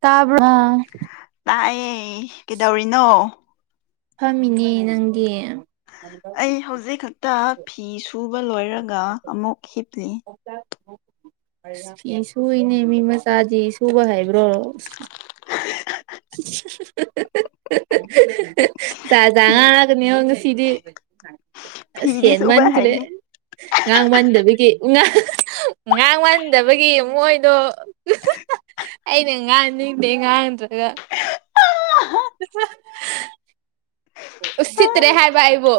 ꯇꯥꯕꯔ ꯇꯥꯏꯌꯦ ꯀꯩꯗꯧꯔꯤꯅꯣ ꯐꯝꯃꯤꯅꯦ ꯅꯪꯗꯤ ꯑꯩ ꯍꯧꯖꯤꯛ ꯈꯛꯇ ꯐꯤ ꯁꯨꯕ ꯂꯣꯏꯔꯒ ꯑꯃꯨꯛ ꯍꯤꯞꯂꯤ ꯐꯤ ꯁꯨꯏꯅꯦ ꯃꯤ ꯃꯆꯥꯗꯤ ꯁꯨꯕ ꯍꯩꯕꯔꫭ [unintelligible] ꯐꯤ ꯆꯖꯉꯒꯅꯤ [unintelligible] ꯁꯤꯗꯤ ꯑꯁ ꯐꯤꯗꯤ ꯍꯦꯟ ꯁꯨꯕ ꯃꯟꯈ꯭ꯔꯦ ꯍꯩꯌꯦ ꯉꯥꯡ ꯃꯟꯗꯕꯒꯤ ꯉꯥꯡ ꯉꯥꯡ ꯃꯟꯗꯕꯒꯤ ꯃꯣꯏꯗꯣ ꯑꯩꯅ ꯉꯥꯡꯅꯤꯡꯗꯦ ꯉꯥꯡꯗ꯭ꯔꯒ ꯑ [unintelligible] ꯎꯁꯤꯠ ꯇꯔꯦ ꯍꯥꯏꯕ ꯑꯩꯕꯨ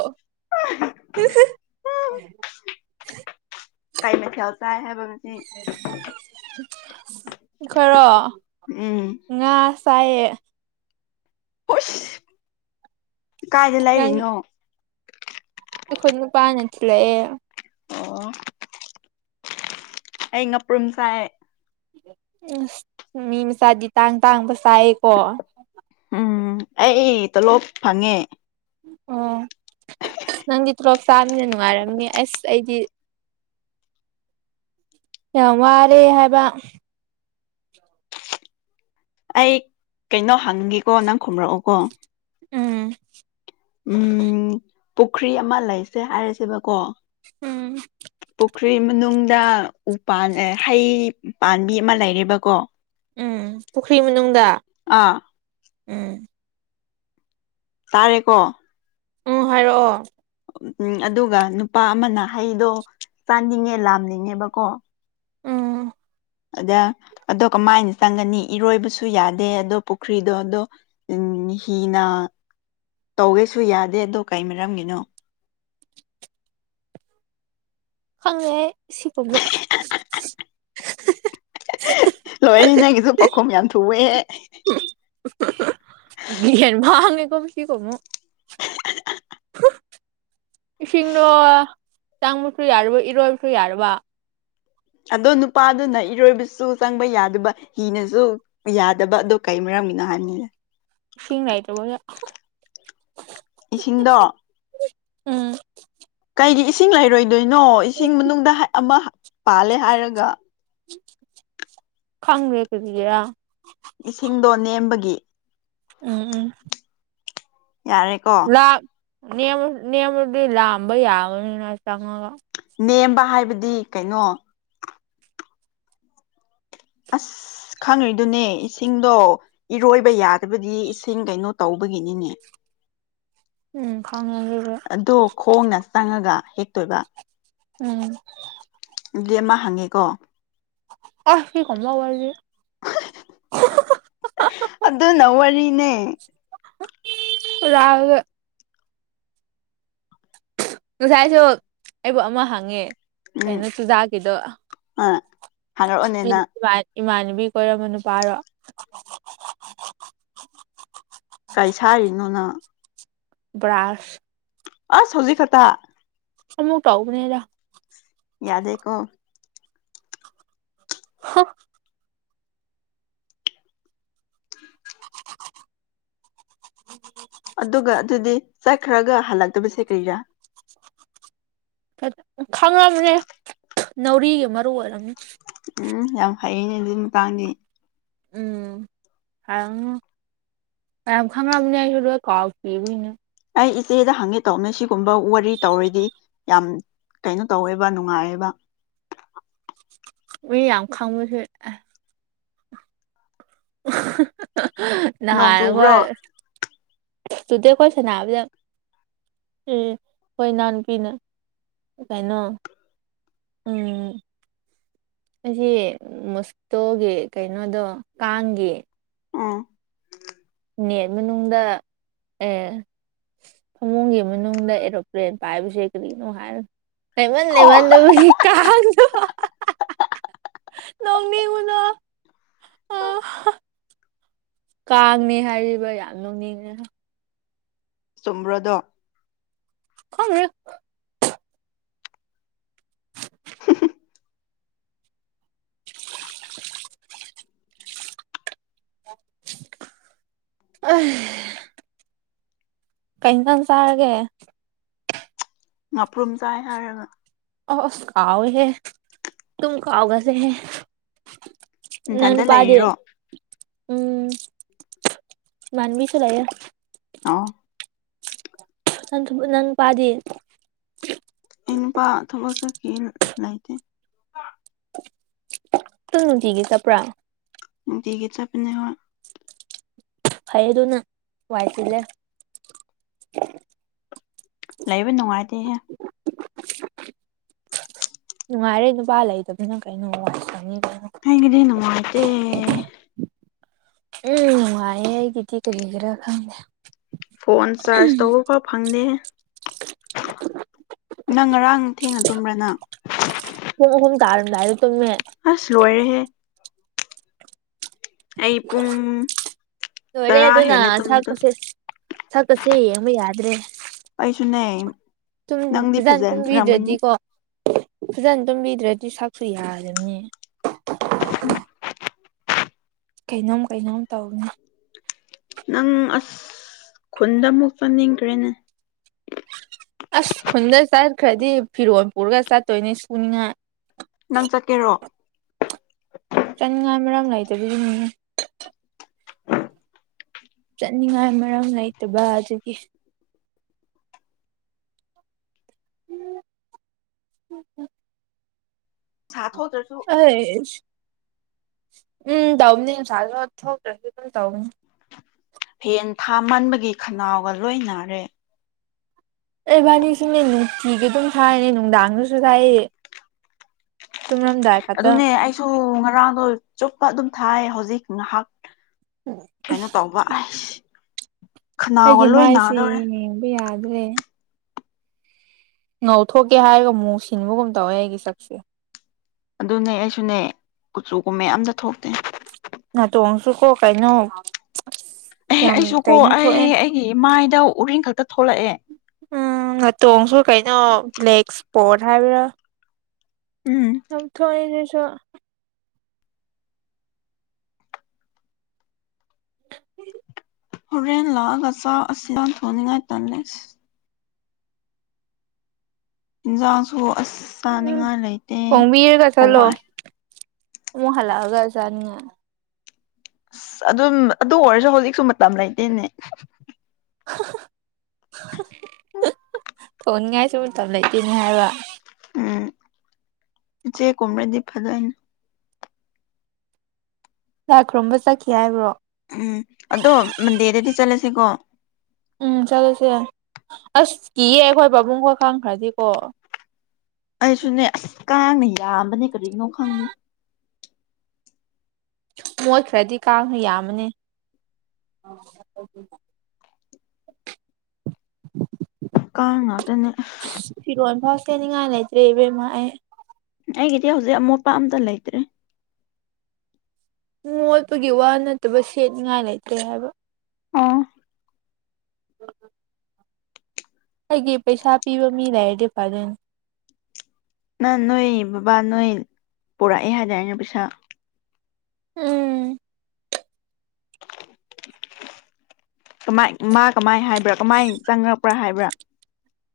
ꯀꯩ ꯃꯊꯦꯜ ꯆꯥꯏ ꯍꯥꯏꯕ ꯉꯁꯤ ꯑꯩꯈꫭꯏꯔꫭ ꯎꯝ ꯉꯥ ꯆꯥꯏꯌꯦ ꯀꯥꯏꯗꯩ ꯅꯪ ꯂꯩꯔꯤꯅꯣ ꯑꯩꯈꯣꯏ ꯅꯨꯄꯥꯅ ꯊꯤꯜꯂꯛꯑꯦ ꯑꯣ ꯑꯩ ꯉꯄ꯭ꯔꯨꯝ ꯆꯥꯏ ꯑꯁ ꯃꯤ ꯃꯆꯥꯗꯤ ꯇꯥꯡ ꯇꯥꯡꯕ ꯆꯥꯏꯌꯦꯀꯣ ꯎꯝ ꯑꯩ ꯇꯣꯂꯣꯞ ꯐꯪꯉꯦ ꯑꯣ ꯅꯪꯗꯤ ꯇꫭꯂꯣꯞ ꯆꯥꯃꯤꯅ ꯅꯨꯡꯉꯥꯏꯔꯝꯅꯤ ꯑꯁ ꯑꯩꯗꯤ ꯌꯥꯝ ꯋꯥꯔꯦ ꯍꯥꯏꯕ ꯑꯩ ꯀꯩꯅꯣ ꯍꯪꯒꯦꯀꯣ ꯅꯪ ꯈꯨꯝꯔꯛꯎꯀꯣ ꯎꯝ ꯎꯝ ꯄꯨꯈ꯭ꯔꯤ ꯑꯃ ꯂꯩꯁꯦ ꯍꯥꯏꯔꯁꯦꯕꯀꯣ ꯎꯝ ꯄꯨꯈ꯭ꯔꯤ ꯃꯅꯨꯡꯗ ꯎꯄꯥꯟ ꯍꯩ ꯄꯥꯝꯕꯤ ꯑꯃ ꯂꯩꯔꯦꯕꯀꯣ ꯎꯝ ꯄꯨꯈ꯭ꯔꯤ ꯃꯅꯨꯡꯗ ꯑꯥ ꯎꯝ ꯇꯥꯔꯦꯀꯣ ꯎ ꯍꯥꯏꯔꯛꯑꯣ ꯎꯝ ꯑꯗꯨꯒ ꯅꯨꯄꯥ ꯑꯃꯅ ꯍꯩꯗꯣ ꯆꯥꯅꯤꯡꯉꯦ ꯂꯥꯝꯅꯤꯡꯉꯦꯕꯀꯣ ꯎꯝ ꯑꯗ ꯑꯗꯣ ꯀꯃꯥꯏꯅ ꯆꯪꯒꯅꯤ ꯏꯔꯣꯏꯕꯁꯨ ꯌꯥꯗꯦ ꯑꯗꯣ ꯄꯨꯈ꯭ꯔꯤꯗꯣ ꯑꯗꯣ ꯎꯝ ꯍꯤꯅ ꯇꯧꯒꯦꯁꯨ ꯌꯥꯗꯦ ꯑꯗꯣ ꯀꯩ ꯃꯔꯝꯒꯤꯅꯣ ꯈꯪꯉꯦ ꯁꯤꯒꯨꯝꯕ ꯂꯣꯏꯑꯦ ꯅꯪꯒꯤꯗꯣ ꯄꯥꯈꯨꯝ ꯌꯥꯝ ꯊꯨꯑꯦ [unintelligible] [inaudible] [unintelligible] ꯏꯁꯤꯡꯗꯣ ꯆꯥꯡꯕꯁꯨ ꯌꯥꯗꯕ ꯏꯔꯣꯏꯕꯁꯨ ꯌꯥꯗꯕ ꯑꯗꯣ ꯅꯨꯄꯥꯗꯨꯅ ꯏꯔꯣꯏꯕꯁꯨ ꯆꯪꯕ ꯌꯥꯗꯕ ꯍꯤꯅꯁꯨ ꯌꯥꯗꯕ ꯑꯗꯣ ꯀꯩ ꯃꯔꯝꯒꯤꯅꯣ ꯍꯥꯏꯝꯅꯤꯅꯦ ꯏꯁꯤꯡ ꯂꯩꯇꯕꯒꯤ ꯏꯁꯤꯡꯗꯣ ꯎꯝ ꯀꯩꯒꯤ ꯏꯁꯤꯡ ꯂꯩꯔꯣꯏꯗꯣꯏꯅꯣ ꯏꯁꯤꯡ ꯃꯅꯨꯡꯗ ꯑꯃ ꯄꯥꯜꯂꯦ ꯍꯥꯏꯔꯒ ꯈꯪꯗꯦ ꯀꯔꯤꯒꯤꯔ ꯏꯁꯤꯡꯗꯣ ꯅꯦꯝꯕꯒꯤ ꯎꯝ ꯎꯝ ꯌꯥꯔꯦ ꯀꯣ ꯅꯦ ꯅꯦꯃꯗꯤ ꯂꯝꯕ ꯌꯥꯒꯅꯤꯅ ꯆꯪꯉꯒ ꯅꯦꯝꯕ ꯍꯥꯏꯕꯗꯤ ꯀꯩꯅꯣ ꯑꯁ ꯈꯪꯉꯔꯤꯗꯨꯅꯦ ꯏꯁꯤꯡꯗꯣ ꯏꯔꯣꯏꯕ ꯌꯥꯗꯕꯗꯤ ꯏꯁꯤꯡ ꯀꯩꯅꯣ ꯇꯧꯕꯒꯤꯅꯤꯅꯦ ꯎꯝ ꯈꯪꯉꯦ ꯑꯗꯨꯗꯤ ꯑꯗꯣ ꯈꯣꯡꯅ ꯆꯪꯉꯒ ꯍꯦꯛꯇꯣꯏꯕ ꯎꯝ ꯗꯤ ꯑꯃ ꯍꯪꯉꯦꯀꯣ ꯑꯁ ꯁꯤꯒꯨꯝꯕ ꯋꯥꯔꯤꯁꯦ ꯑꯗꯨꯅ ꯋꯥꯔꯤꯅꯦ ꯔꯒ ꯉꯁꯥꯏꯁꯨ ꯑꯩꯕꯨ ꯑꯃ ꯍꯪꯉꯦ ꯎꯝ ꯑꯩꯅ ꯆꯨꯖꯥꯛꯀꯤꯗꯣ ꯑꯥ ꯍꯥꯏꯔꯛꯑꯣꯅꯦ ꯅꯪ ꯏꯃꯥꯟꯅꯕꯤ ꯀꯣꯏꯔꯝꯃ ꯅꯨꯄꯥꯔꯣ ꯀꯩ ꯁꯥꯏꯔꯤꯅꯣ ꯅꯪ ꯕ꯭ꯔꯥꯁ ꯑꯁ ꯍꯧꯖꯤꯛ ꯈꯠꯇ ꯑꯃꯨꯛ ꯇꯧꯕꯅꯤꯗ ꯌꯥꯗꯦꯀꯣ ꯍ ꯑꯗꯨꯒ ꯑꯗꯨꯗꯤ ꯆꯠꯈ꯭ꯔꯒ ꯍꯜꯂꯛꯇꯕꯁꯦ ꯀꯔꯤꯔꯥ ꯈꯪꯉꯕꯅꯦ ꯅꯥꯎꯔꯤꯒꯤ ꯃꯔꯨ ꯑꯣꯏꯔꯝꯅꯤ ꯎꯝ ꯌꯥꯝ ꯍꯩꯅꯦ ꯑꯗꯨꯏ ꯃꯇꯥꯡꯗꯤ ꯎꯝ ꯍꯩꯝꯅꯦ ꯌꯥꯝ ꯈꯪꯉꯕꯅꯦ ꯑꯩꯁꯨꯗꯣ ꯀꯥꯎꯈꯤꯕꯅꯦ ꯑꯩ ꯏꯆꯦꯗ ꯍꯪꯉꯦ ꯇꯧꯅꯦ ꯁꯤꯒꯨꯝꯕ ꯋꯥꯔꯤ ꯇꯧꯔꯗꯤ ꯌꯥꯝ ꯀꯩꯅꯣ ꯇꯧꯋꯦꯕ ꯅꯨꯡꯉꯥꯏꯑꯕ ꯔꯤ ꯌꯥꯝ ꯈꯪꯕꯁꯦ ꯅꯣꯡ ꯆꯨꯕ꯭ꯔꯣ ꯅꯍꯥꯟꯈꯣꯏ ꯇꯨꯗꯦ ꯑꯩꯈꯣꯏ ꯁꯥꯟꯅꯕꯗ ꯎꯝ ꯑꯩꯈꯣꯏ ꯏꯅꯥꯎꯄꯤꯅ ꯀꯩꯅꯣ ꯎꯝ ꯑꯩꯁꯤ ꯃꯣꯁꯇꯣꯒꯤ ꯀꯩꯅꯣꯗꯣ ꯀꯥꯡꯒꯤ ꯎꯝ ꯅꯦꯠ ꯃꯅꯨꯡꯗ ꯑꯦ ꯐꯃꯨꯡꯒꯤ ꯃꯅꯨꯡꯗ ꯑꯦꯔꯣꯄ꯭ꯂꯦꯟ ꯄꯥꯏꯕꯁꯦ ꯀꯔꯤꯅꯣ ꯍꯥꯏ ꯑꯣ [unintelligible] ꯅꯣꯛꯅꯤꯡꯕꯗꯣ ꯀꯥꯡꯅꯦ ꯍꯥꯏꯔꯤꯕ ꯌꯥꯝ ꯅꯣꯛꯅꯤꯡꯉꯦꯍꯦ ꯆꯨꯝꯕ꯭ꯔꯥꯗꯣ ꯈꯪꯗꯦꯗꯥ [unintelligible] ꯑꯩ ꯀꯩ ꯏꯟꯖꯥꯡ ꯆꯔꯒꯦ ꯉꯥꯄ꯭ꯔꯨꯝ ꯆꯥꯏ ꯍꯥꯏꯔꯒ ꯑꯣ ꯑꯁ ꯀꯥꯎꯋꯤ ꯍꯦ ꯇꯨꯝ ꯀꯥꯎꯒꯜꯂꯦ ꯍꯦ ꯅꯪ ꯅꯊꯟꯗ ꯅꯨꯄꯥꯗꯤ ꯂꯩꯔꯤꯔꯣ ꯎꯝ ꯏꯃꯟꯅꯕꯤꯁꯨ ꯂꯩꯌꯦ ꯑꯣ ꯑꯗꯨ ꯅꯪ ꯄꯥꯗꯦ ꯑꯩ ꯅꯨꯄꯥ ꯊꯕꯛ ꯆꯠꯈꯤ ꯂꯩꯇꯦ ꯑꯗꯨꯝ ꯅꯨꯡꯇꯤꯒꯤ ꯆꯠꯄ꯭ꯔꯥ ꯅꯨꯡꯇꯤꯒꯤ ꯆꯠꯄꯅꯦ ꯍꯣ ꯍꯩꯌꯨꯗꯨꯅ ꯋꯥꯏ ꯆꯤꯜꯂꯦ ꯂꯩꯕ ꯅꯨꯡꯉꯥꯏꯇꯦꯍꯦ [unintelligible] ꯅꯨꯡꯉꯥꯏꯔꯦ ꯅꯨꯄꯥ ꯂꯩꯇꯕꯅ ꯀꯩꯅꯣ ꯋꯥꯏ ꯁꯪꯉꯦ ꯑꯩꯒꯤꯗꯤ ꯅꯨꯡꯉꯥꯏꯇꯦ ꯎꯝ ꯅꯨꯡꯉꯥꯏꯌꯦ ꯑꯩꯒꯤꯗꯤ ꯀꯔꯤꯒꯤꯔ ꯈꯪꯗꯦ ꯐꯣꯟ ꯆꯥꯔꯖ ꯇꯧꯕ ꯐꯥꯎ ꯐꯪꯗꯦꯍꯦ ꯅꯪ ꯉꯔꯥꯡ ꯊꯦꯡꯅ ꯇꯨꯝꯕ꯭ꯔꯥ ꯅꯪ ꯄꯨꯡ ꯑꯍꯨꯝ ꯇꯥꯔꯝꯗꯥꯏ ꯇꯨꯝꯃꯦ ꯑꯁ ꯂꯣꯏꯔꯦꯍꯦ ꯑꯩ ꯄꯨꯡ ꯂꯣꯏꯔꯦ ꯇꯔꯥ ꯑꯗꯨꯅ ꯍꯦꯜꯂꯦ ꯇꯨꯝꯕꯗꯣ ꯁꯛꯀꯁꯦ ꯁꯛꯀꯁꯦ ꯌꯦꯡꯕ ꯌꯥꯗ꯭ꯔꯦ ꯑꯩꯁꯨꯅꯦ ꯅꯪꯗꯤ ꯄꯖꯥꯅ ꯐꯖꯔꯝꯒꯅꯤ ꯇꯨꯝꯕꯤꯗ꯭ꯔꯗꯤꯀꯣ ꯐꯖꯅ ꯇꯨꯝꯕꯤꯗ꯭ꯔꯗꯤ ꯁꯛꯁꯨ ꯌꯥꯗꯕꯅꯦ ꯎꯝ ꯀꯩꯅꯣꯝ ꯀꯩꯅꯣꯝ ꯇꯧꯕꯅꯦ ꯅꯪ ꯑꯁ ꯈꯨꯟꯗ ꯑꯃꯨꯛ ꯆꯪꯅꯤꯡꯈ꯭ꯔꯦꯅꯦ ꯑꯁ ꯈꯨꯟꯗ ꯆꯠꯈ꯭ꯔꯗꯤ ꯐꯤꯔꯣꯜ ꯄꯨꯔꯒ ꯆꯠꯇꯣꯏꯅꯤ ꯁꯨꯅꯤꯉꯥꯏ ꯅꯪ ꯆꯠꯀꯦꯔꯣ ꯆꯥꯅꯤꯡꯉꯥꯏ ꯃꯔꯥꯡꯝ ꯂꯩꯏꯇꯕꯤꯅꯦꯍꯦ ꯆꯠꯅꯤꯡꯉꯥꯏ ꯃꯔꯝ ꯂꯩꯇꯕ ꯑꯗꯨꯒꯤ [unintelligible] ꯁꯥꯊꯣꯛꯗ꯭ꯔꯁꯨ ꯑꯁ ꯎꯝ ꯇꯧꯕꯅꯤ ꯉꯥꯁꯥꯏꯁꯨ ꯊꯣꯛꯇꯔꯗꯤ ꯑꯗꯨꯝ ꯇꯧꯕꯅꯤ ꯐꯦꯟ ꯊꯥ ꯃꯟꯕꯒꯤ ꯈꯅꯥꯎꯒ ꯂꯣꯏꯅꯔꯦ ꯑꯦꯕꯥꯅꯤ ꯁꯨꯅꯦ ꯅꯨꯡꯇꯤꯒꯤ ꯑꯗꯨꯝ ꯊꯥꯏꯔꯦ ꯅꯨꯡꯗꯥꯡꯗꯁꯨ ꯊꯥꯏꯌꯦ ꯑꯗꯨꯅꯦ ꯑꯩꯁꯨ ꯉꯔꯥꯡꯗꯣ ꯆꯨꯞꯄ ꯑꯗꯨꯝ ꯊꯥꯏ ꯍꯧꯖꯤꯛ ꯉꯥꯏꯍꯥꯛ ꯀꯩꯅꯣ ꯇꯧꯕ ꯑꯁ ꯑꯩꯒꯤ ꯃꯥꯏꯁꯤ ꯌꯦ ꯌꯦꯡꯕ ꯌꯥꯗ꯭ꯔꯦ ꯉꯧꯊꯣꯛꯀꯦ ꯍꯥꯏꯔꯒ ꯃꯨ ꯁꯤꯟꯕꯒꯨꯝ ꯇꯧꯋꯦ ꯑꯩꯒꯤ ꯁꯛꯁꯦ ꯑꯗꯨꯅꯦ ꯑꯩꯁꯨꯅꯦ ꯀꯨꯆꯨ ꯀꯨꯃꯦꯟ ꯑꯝꯇ ꯊꯣꯛꯇꯦ ꯅꯥꯇꯣꯟꯁꯨ ꯀꯣ ꯀꯩꯅꯣ ꯑꯦ ꯌꯥꯝ ꯑꯩꯁꯨꯀꯣ ꯀꯩꯅꯣ ꯑꯩ ꯊꯣꯛꯑꯦ ꯑꯩꯒꯤ ꯏꯃꯥꯏꯗ ꯎꯔꯤꯡ ꯈꯛꯇ ꯊꯣꯛꯂꯛꯑꯦ ꯎꯝ ꯅꯇꯣꯡꯁꯨ ꯀꯩꯅꯣ ꯕ꯭ꯂꯦꯛꯁ ꯄꯣꯔ ꯍꯥꯏꯕ꯭ꯔꯥ ꯎꯝ ꯗꯨꯝ ꯊꯣꯛꯑꯦ ꯑꯗꯨꯁꯨ ꯍꯣꯔꯦꯟ ꯂꯥꯛꯑꯒ ꯆꯥꯛ ꯑꯁꯤ [unintelligible] ꯊꯣꯛꯅꯤꯡꯉꯥꯏ ꯇꯜꯂꯦ ꯑꯁ ꯏꯟꯖꯥꯡ ꯁꯨ ꯑꯁ ꯎꯝ ꯆꯥꯅꯤꯡꯉꯥꯏ ꯂꯩꯇꯦ ꯊꯣꯡꯕꯤꯔꯒ ꯆꯠꯂꯣ ꯍꯋꯥꯏ ꯑꯃꯨꯛ ꯍꯜꯂꯛꯑꯒ ꯆꯥꯅꯤꯡ ꯉꯥꯏ ꯑꯁ ꯑꯗꯨꯝ ꯑꯗꯨ ꯑꯣꯏꯔꯁꯨ ꯍꯧꯖꯤꯛꯁꯨ ꯃꯇꯝ ꯂꯩꯇꯦꯅꯦ [inaudible] ꯊꯣꯡꯅꯤꯡ ꯉꯥꯏꯁꯨ ꯃꯇꯝ ꯂꯩꯇꯦꯅꯦ ꯍꯥꯏꯕ ꯎꯝ ꯎꯆꯦꯛ ꯀꯨꯝꯔꯗꯤ ꯐꯗꯣꯏꯅꯤ ꯂꯥꯏ ꯈꯨꯔꯨꯝꯕ ꯆꯠꯈꯤ ꯍꯥꯏꯕ꯭ꯔꯣ ꯎꯝ ꯑꯗꯣ ꯃꯟꯗꯦꯗꯗꯤ ꯆꯠꯂꯁꯤ ꯀꯣ ꯎꯝ ꯆꯠꯂꯨꯁꯦ ꯑꯁ ꯀꯤꯌꯦ ꯑꯩꯈꯣꯏ ꯄꯥꯕꯨꯡ ꯈꯣꯏ ꯈꯪꯈ꯭ꯔꯗꯤ ꯀꯣ ꯑꯩꯁꯨꯅꯦ ꯑꯁ ꯀꯥꯡꯅ ꯌꯥꯝꯕꯅꯦ ꯀꯔꯤꯅꯣ ꯈꯪꯗꯦ ꯃꯣꯠꯈ꯭ꯔꯗꯤ ꯀꯥꯡꯅ ꯌꯥꯝꯕꯅꯦ ꯀꯥꯡ ꯉꯥꯛꯇꯅꯦ ꯏꯁ ꯐꯤꯔꯣꯟ ꯐꯥꯎ ꯁꯦꯠꯅꯤꯡꯉꯥꯏ ꯂꯩꯇ꯭ꯔꯦ ꯏꯕꯦꯝꯃ ꯑꯩ ꯑꯩꯒꯤꯗꯤ ꯍꯧꯖꯤꯛ ꯑꯃꯣꯠꯄ ꯑꯝꯇ ꯂꯩꯇ꯭ꯔꯦ ꯃꯣꯠꯄꯒꯤ ꯋꯥ ꯅꯠꯇꯕ ꯁꯦꯠꯅꯤꯡꯉꯥꯏ ꯂꯩꯇ꯭ꯔꯦ ꯍꯥꯏꯕ ꯑꯣ ꯑꯩꯒꯤ ꯄꯩꯁꯥ ꯄꯤꯕ ꯃꯤ ꯂꯩꯔꯗꯤ ꯐꯗꯣꯏꯅꯤ ꯅ ꯅꯣꯏ ꯕꯕꯥ ꯅꯣꯏ ꯄꯨꯔꯛꯑꯦ ꯍꯥꯏꯗꯥꯏꯅꯦ ꯄꯩꯁꯥ ꯎꯝ ꯀꯃꯥꯏ ꯃꯥ ꯀꯃꯥꯏ ꯍꯥꯏꯕ꯭ꯔꯥ ꯀꯃꯥꯏ ꯆꯪꯉꯛꯄ꯭ꯔꯥ ꯍꯥꯏꯕ꯭ꯔꯥ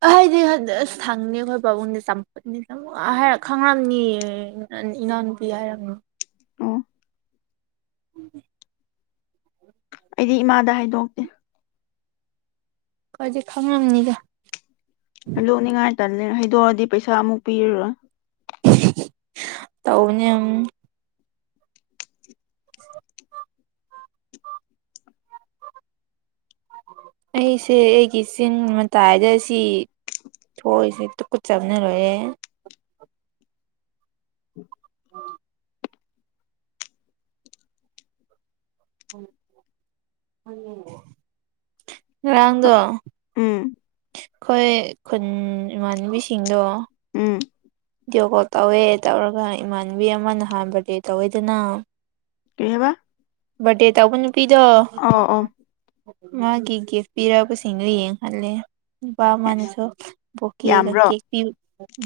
ꯑ ꯍꯥꯏꯗꯤ ꯑꯁ ꯊꯪꯅꯤ ꯑꯩꯈꯣꯏ ꯄꯥꯕꯨꯡꯅꯦ ꯆꯝꯐꯨꯠꯅꯤ [unintelligible] ꯍꯥꯏꯔ ꯈꯪꯔꯝꯅꯤꯌꯦ ꯅ ꯏꯅꯥꯎ ꯅꯨꯄꯤ ꯍꯥꯏꯔꯝꯃꯤ ꯑꯣ ꯎꯝ ꯑꯩꯗꯤ ꯏꯃꯥꯗ ꯍꯥꯏꯗꯣꯛꯇꯦ ꯈꯖꯤꯛ ꯈꯪꯂꯝꯅꯤꯗ ꯍꯥꯏꯗꯣꯛꯅꯤꯡ ꯉꯥꯏꯇꯅꯦ ꯍꯩꯗꯣꯛ ꯑꯗꯤ ꯄꯩꯁꯥ ꯑꯃꯨꯛ ꯄꯤꯔꯔꯣꯏ ꯇꯧꯕꯅꯦ ꯎꯟ [inaudible] ꯑꯩꯁꯦ ꯑꯩꯒꯤ ꯆꯤꯟ ꯃꯇꯥꯏꯗ ꯁꯤ ꯊꯣꯛꯏꯁꯦ ꯇꯨꯀꯨꯠꯆꯕꯅ ꯂꯣꯏꯔꯦ ꯎꯝ ꯍꯌꯦꯡ ꯕꯣ ꯉꯔꯥꯥꯡ ꯗꯣ ꯎꯝ ꯈꯣꯏ ꯈꯨꯟ ꯏꯃꯥꯟꯅꯕꯤ ꯁꯤꯡꯗꯣ ꯎꯝ ꯚꯤꯗꯤꯑꯣ ꯀꯣꯜ ꯇꯧꯋꯦ ꯇꯧꯔꯒ ꯏꯃꯥꯟꯅꯕꯤ ꯑꯃ ꯅꯍꯥꯟ ꯕꯔꯗꯦ ꯇꯧꯋꯦꯗꯅ ꯀꯩ ꯍꯥꯏꯕ ꯕꯔꯗꯦ ꯇꯧꯕ ꯅꯨꯄꯤꯗꯣ ꯑꯧ ꯑꯧ ꯃꯥꯒꯤ ꯒꯤꯐ ꯄꯤꯔꯛꯄ ꯁꯤꯡꯗꯨ ꯌꯦꯡ ꯍꯜꯂꯦ ꯅꯨꯄꯥ ꯑꯁ ꯑꯃꯅꯥꯁꯨ ꯕꯣꯀꯦꯒ ꯌꯥꯝꯕ꯭ꯔꯣ ꯀꯦꯛ ꯄꯤ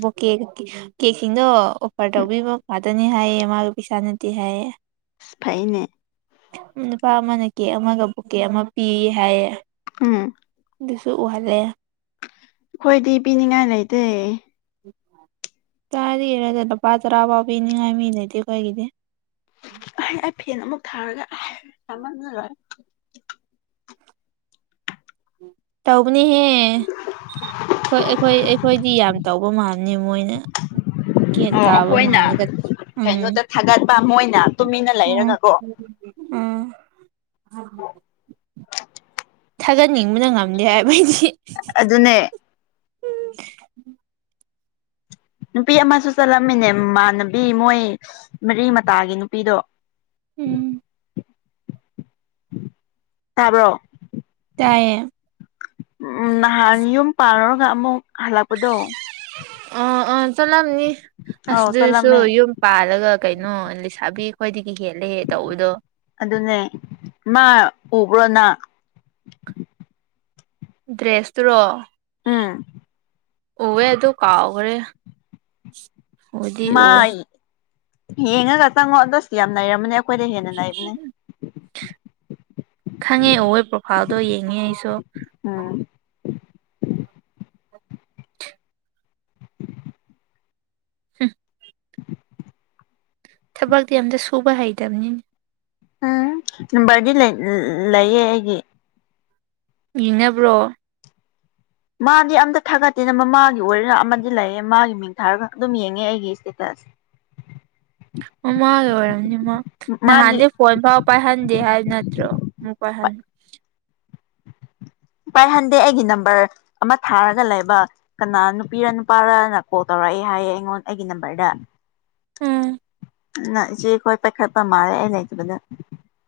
ꯕꯣꯀꯦꯒ ꯀꯦ ꯀꯦꯛꯁꯤꯡꯗꯣ ꯑꯣꯐꯔ ꯎꯝ ꯇꯧꯕꯤꯕ ꯉꯥꯛꯇꯥꯅꯤ ꯍꯥꯏꯌꯦ ꯃꯥꯒ ꯄꯩꯁꯥ ꯅꯠꯇꯦ ꯍꯥꯏꯌꯦ ꯏꯁ ꯐꯩꯅꯦ ꯎꯝ ꯅꯨꯄꯥ ꯑꯃꯅ ꯀꯦꯛ ꯑꯃꯒ ꯕꯨꯀꯦ ꯑꯃ ꯄꯤ ꯍꯥꯏꯌꯦ ꯎꯝ ꯑꯗꯨꯁꯨ ꯎꯍꯜꯂꯦ ꯑꯩꯈꯣꯏꯗꯤ ꯄꯤꯅꯤꯡꯉꯥꯏ ꯂꯩꯇꯦ ꯆꯥꯔꯤꯔꯗꯤ ꯂꯨꯄꯥ ꯇꯔꯥ ꯐꯥꯎ ꯄꯤꯅꯤꯡꯉꯥꯏ ꯃꯤ ꯂꯩꯇꯦ ꯑꯩꯈꯣꯏꯒꯤꯗꯤ ꯑꯩ ꯐꯦꯟ ꯑꯃꯨꯛ ꯊꯥꯔꯒ ꯁꯃꯟꯗꯅ ꯇꯧꯕꯅꯤꯍꯦ ꯍꯣꯏ ꯑꯩꯈꯣꯏ ꯑꯩꯈꯣꯏꯗꯤ ꯌꯥꯝ ꯇꯧꯕ ꯃꯥꯅꯤ ꯃꯣꯏꯅ ꯀ ꯑꯣ ꯇꯥꯕ ꯑꯩꯈꯣꯏꯅ ꯃꯥꯜꯂꯒ ꯎꯝ ꯀꯩꯅꯣꯗ ꯊꯥꯒꯠꯄ ꯃꯣꯏꯅ ꯇꯨꯃꯤꯟꯅ ꯎꯝ ꯂꯩꯔꯒꯀꯣ ꯎꯝ ꯊꯥꯒꯠꯅꯤꯡꯕꯅ ꯉꯝꯗꯦ ꯍꯥꯏꯕꯩꯗꯤ ꯑꯗꯨꯅꯦ ꯅꯨꯄꯤ ꯑꯃꯁꯨ ꯆꯠꯂꯝꯃꯤꯅꯦ ꯃꯃꯥꯟꯅꯕꯤ ꯃꯣꯏ ꯃꯔꯤ ꯃꯇꯥꯒꯤ ꯅꯨꯄꯤꯗꯣ ꯎꯝ ꯇꯥꯕ꯭ꯔꯣ ꯇꯥꯏꯌꯦ ꯎꯝ ꯅꯍꯥꯟ ꯌꯨꯝ ꯄꯥꯟꯂꯨꯔꯒ ꯑꯃꯨꯛ ꯍꯜꯂꯛꯄꯗꯣ ꯑ ꯑ ꯆꯠꯂꯝꯅꯤ ꯑꯧ ꯑꯁꯗꯁꯨ ꯆꯠꯂꯝꯃꯦ ꯌꯨꯝ ꯄꯥꯜꯂꯒ ꯀꯩꯅꯣ ꯂꯩꯁꯥꯕꯤ ꯑꯩꯈꯣꯏꯗꯒꯤ ꯍꯦꯜꯂꯦꯍꯦ ꯇꯧꯕꯗꯣ ꯑꯗꯨꯅꯦ ꯃꯥ ꯎꯕ꯭ꯔꯣ ꯅꯪ ꯗ꯭ꯔꯦꯁꯇꯨꯔꯣ ꯎꯝ ꯎꯋꯤ ꯑꯗꯨ ꯀꯥꯎꯈ꯭ꯔꯦ ꯎꯗꯤ ꯃꯥ ꯎꯋꯦ ꯌꯦꯡꯉꯒ ꯆꯪꯉꯣ ꯑꯗꯨ ꯁꯤꯗꯤ ꯌꯥꯝ ꯂꯩꯔꯝꯃꯅꯦ ꯈꯪꯉꯦ ꯎꯌꯦ ꯄ꯭ꯔꯣꯐꯥꯏꯜꯗꯣ ꯌꯦꯡꯉꯦ ꯑꯩꯁꯨ ꯎꯝ ꯍꯝ ꯊꯕꯛꯇꯤ ꯑꯝꯇ ꯁꯨꯕ ꯍꯩꯇꯕꯅꯤꯅ ꯎꯝ ꯅꯝꯕꯔꯗꯤ ꯂꯩꯌꯦ ꯑꯩꯒꯤ ꯌꯦꯡꯅꯕ꯭ꯔꯣ ꯃꯥꯗꯤ ꯑꯝꯇ ꯊꯥꯒꯠꯇꯦꯅ ꯃꯃꯥꯒꯤ ꯑꯣꯏꯔꯅ ꯑꯃꯗꯤ ꯂꯩꯌꯦ ꯃꯥꯒꯤ ꯃꯤ ꯊꯔ ꯑꯗꯨꯝ ꯌꯦꯡꯉꯦ ꯑꯩꯒꯤ ꯏꯁꯇꯦꯇꯁ ꯑꯣꯃꯒ ꯑꯣꯏꯔꯝꯅꯤ ꯃꯥ ꯃꯥꯒꯤ ꯅꯍꯥꯟꯅꯤ ꯐꯣꯟ ꯐꯥꯎ ꯄꯥꯏꯍꯟꯗꯦ ꯍꯥꯏꯕ ꯅꯠꯇ꯭ꯔꯣ ꯑꯃꯨꯛ ꯄꯥꯏꯍꯟ ꯄꯥꯏꯍꯟꯗꯦ ꯑꯩꯒꯤ ꯅꯝꯕꯔ ꯑꯃ ꯊꯥꯔꯒ ꯂꯩꯕ ꯀꯅꯥ ꯅꯨꯄꯤꯔ ꯅꯨꯄꯥꯔꯅ ꯀꯣꯜ ꯇꯧꯔꯛꯑꯦ ꯍꯥꯏꯌꯦ ꯑꯩꯉꯣꯟ ꯑꯩꯒꯤ ꯅꯝꯕꯔꯗ ꯎꯝ ꯏꯆꯦꯈꯣꯏ ꯄꯥꯏꯈꯠꯄ ꯃꯥꯜꯂꯦ ꯑꯩ ꯂꯩꯇꯕꯗ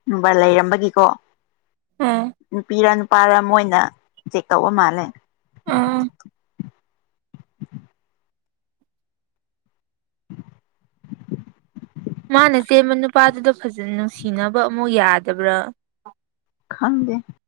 ꯅꯨꯡꯕꯥ ꯂꯩꯔꯝꯕꯒꯤꯀꯣ ꯎꯝ ꯅꯨꯄꯤꯔ ꯅꯨꯄꯥꯔ ꯃꯣꯏꯅ ꯆꯦꯛ ꯇꯧꯕ ꯃꯥꯜꯂꯦ ꯎꯝ ꯃꯥꯅ ꯆꯦꯟꯕ ꯅꯨꯄꯥꯗꯨꯗ ꯐꯖꯅ ꯅꯨꯡꯁꯤꯅꯕ ꯑꯃꯨꯛ ꯌꯥꯗꯕ꯭ꯔꯥ ꯈꯪꯗꯦ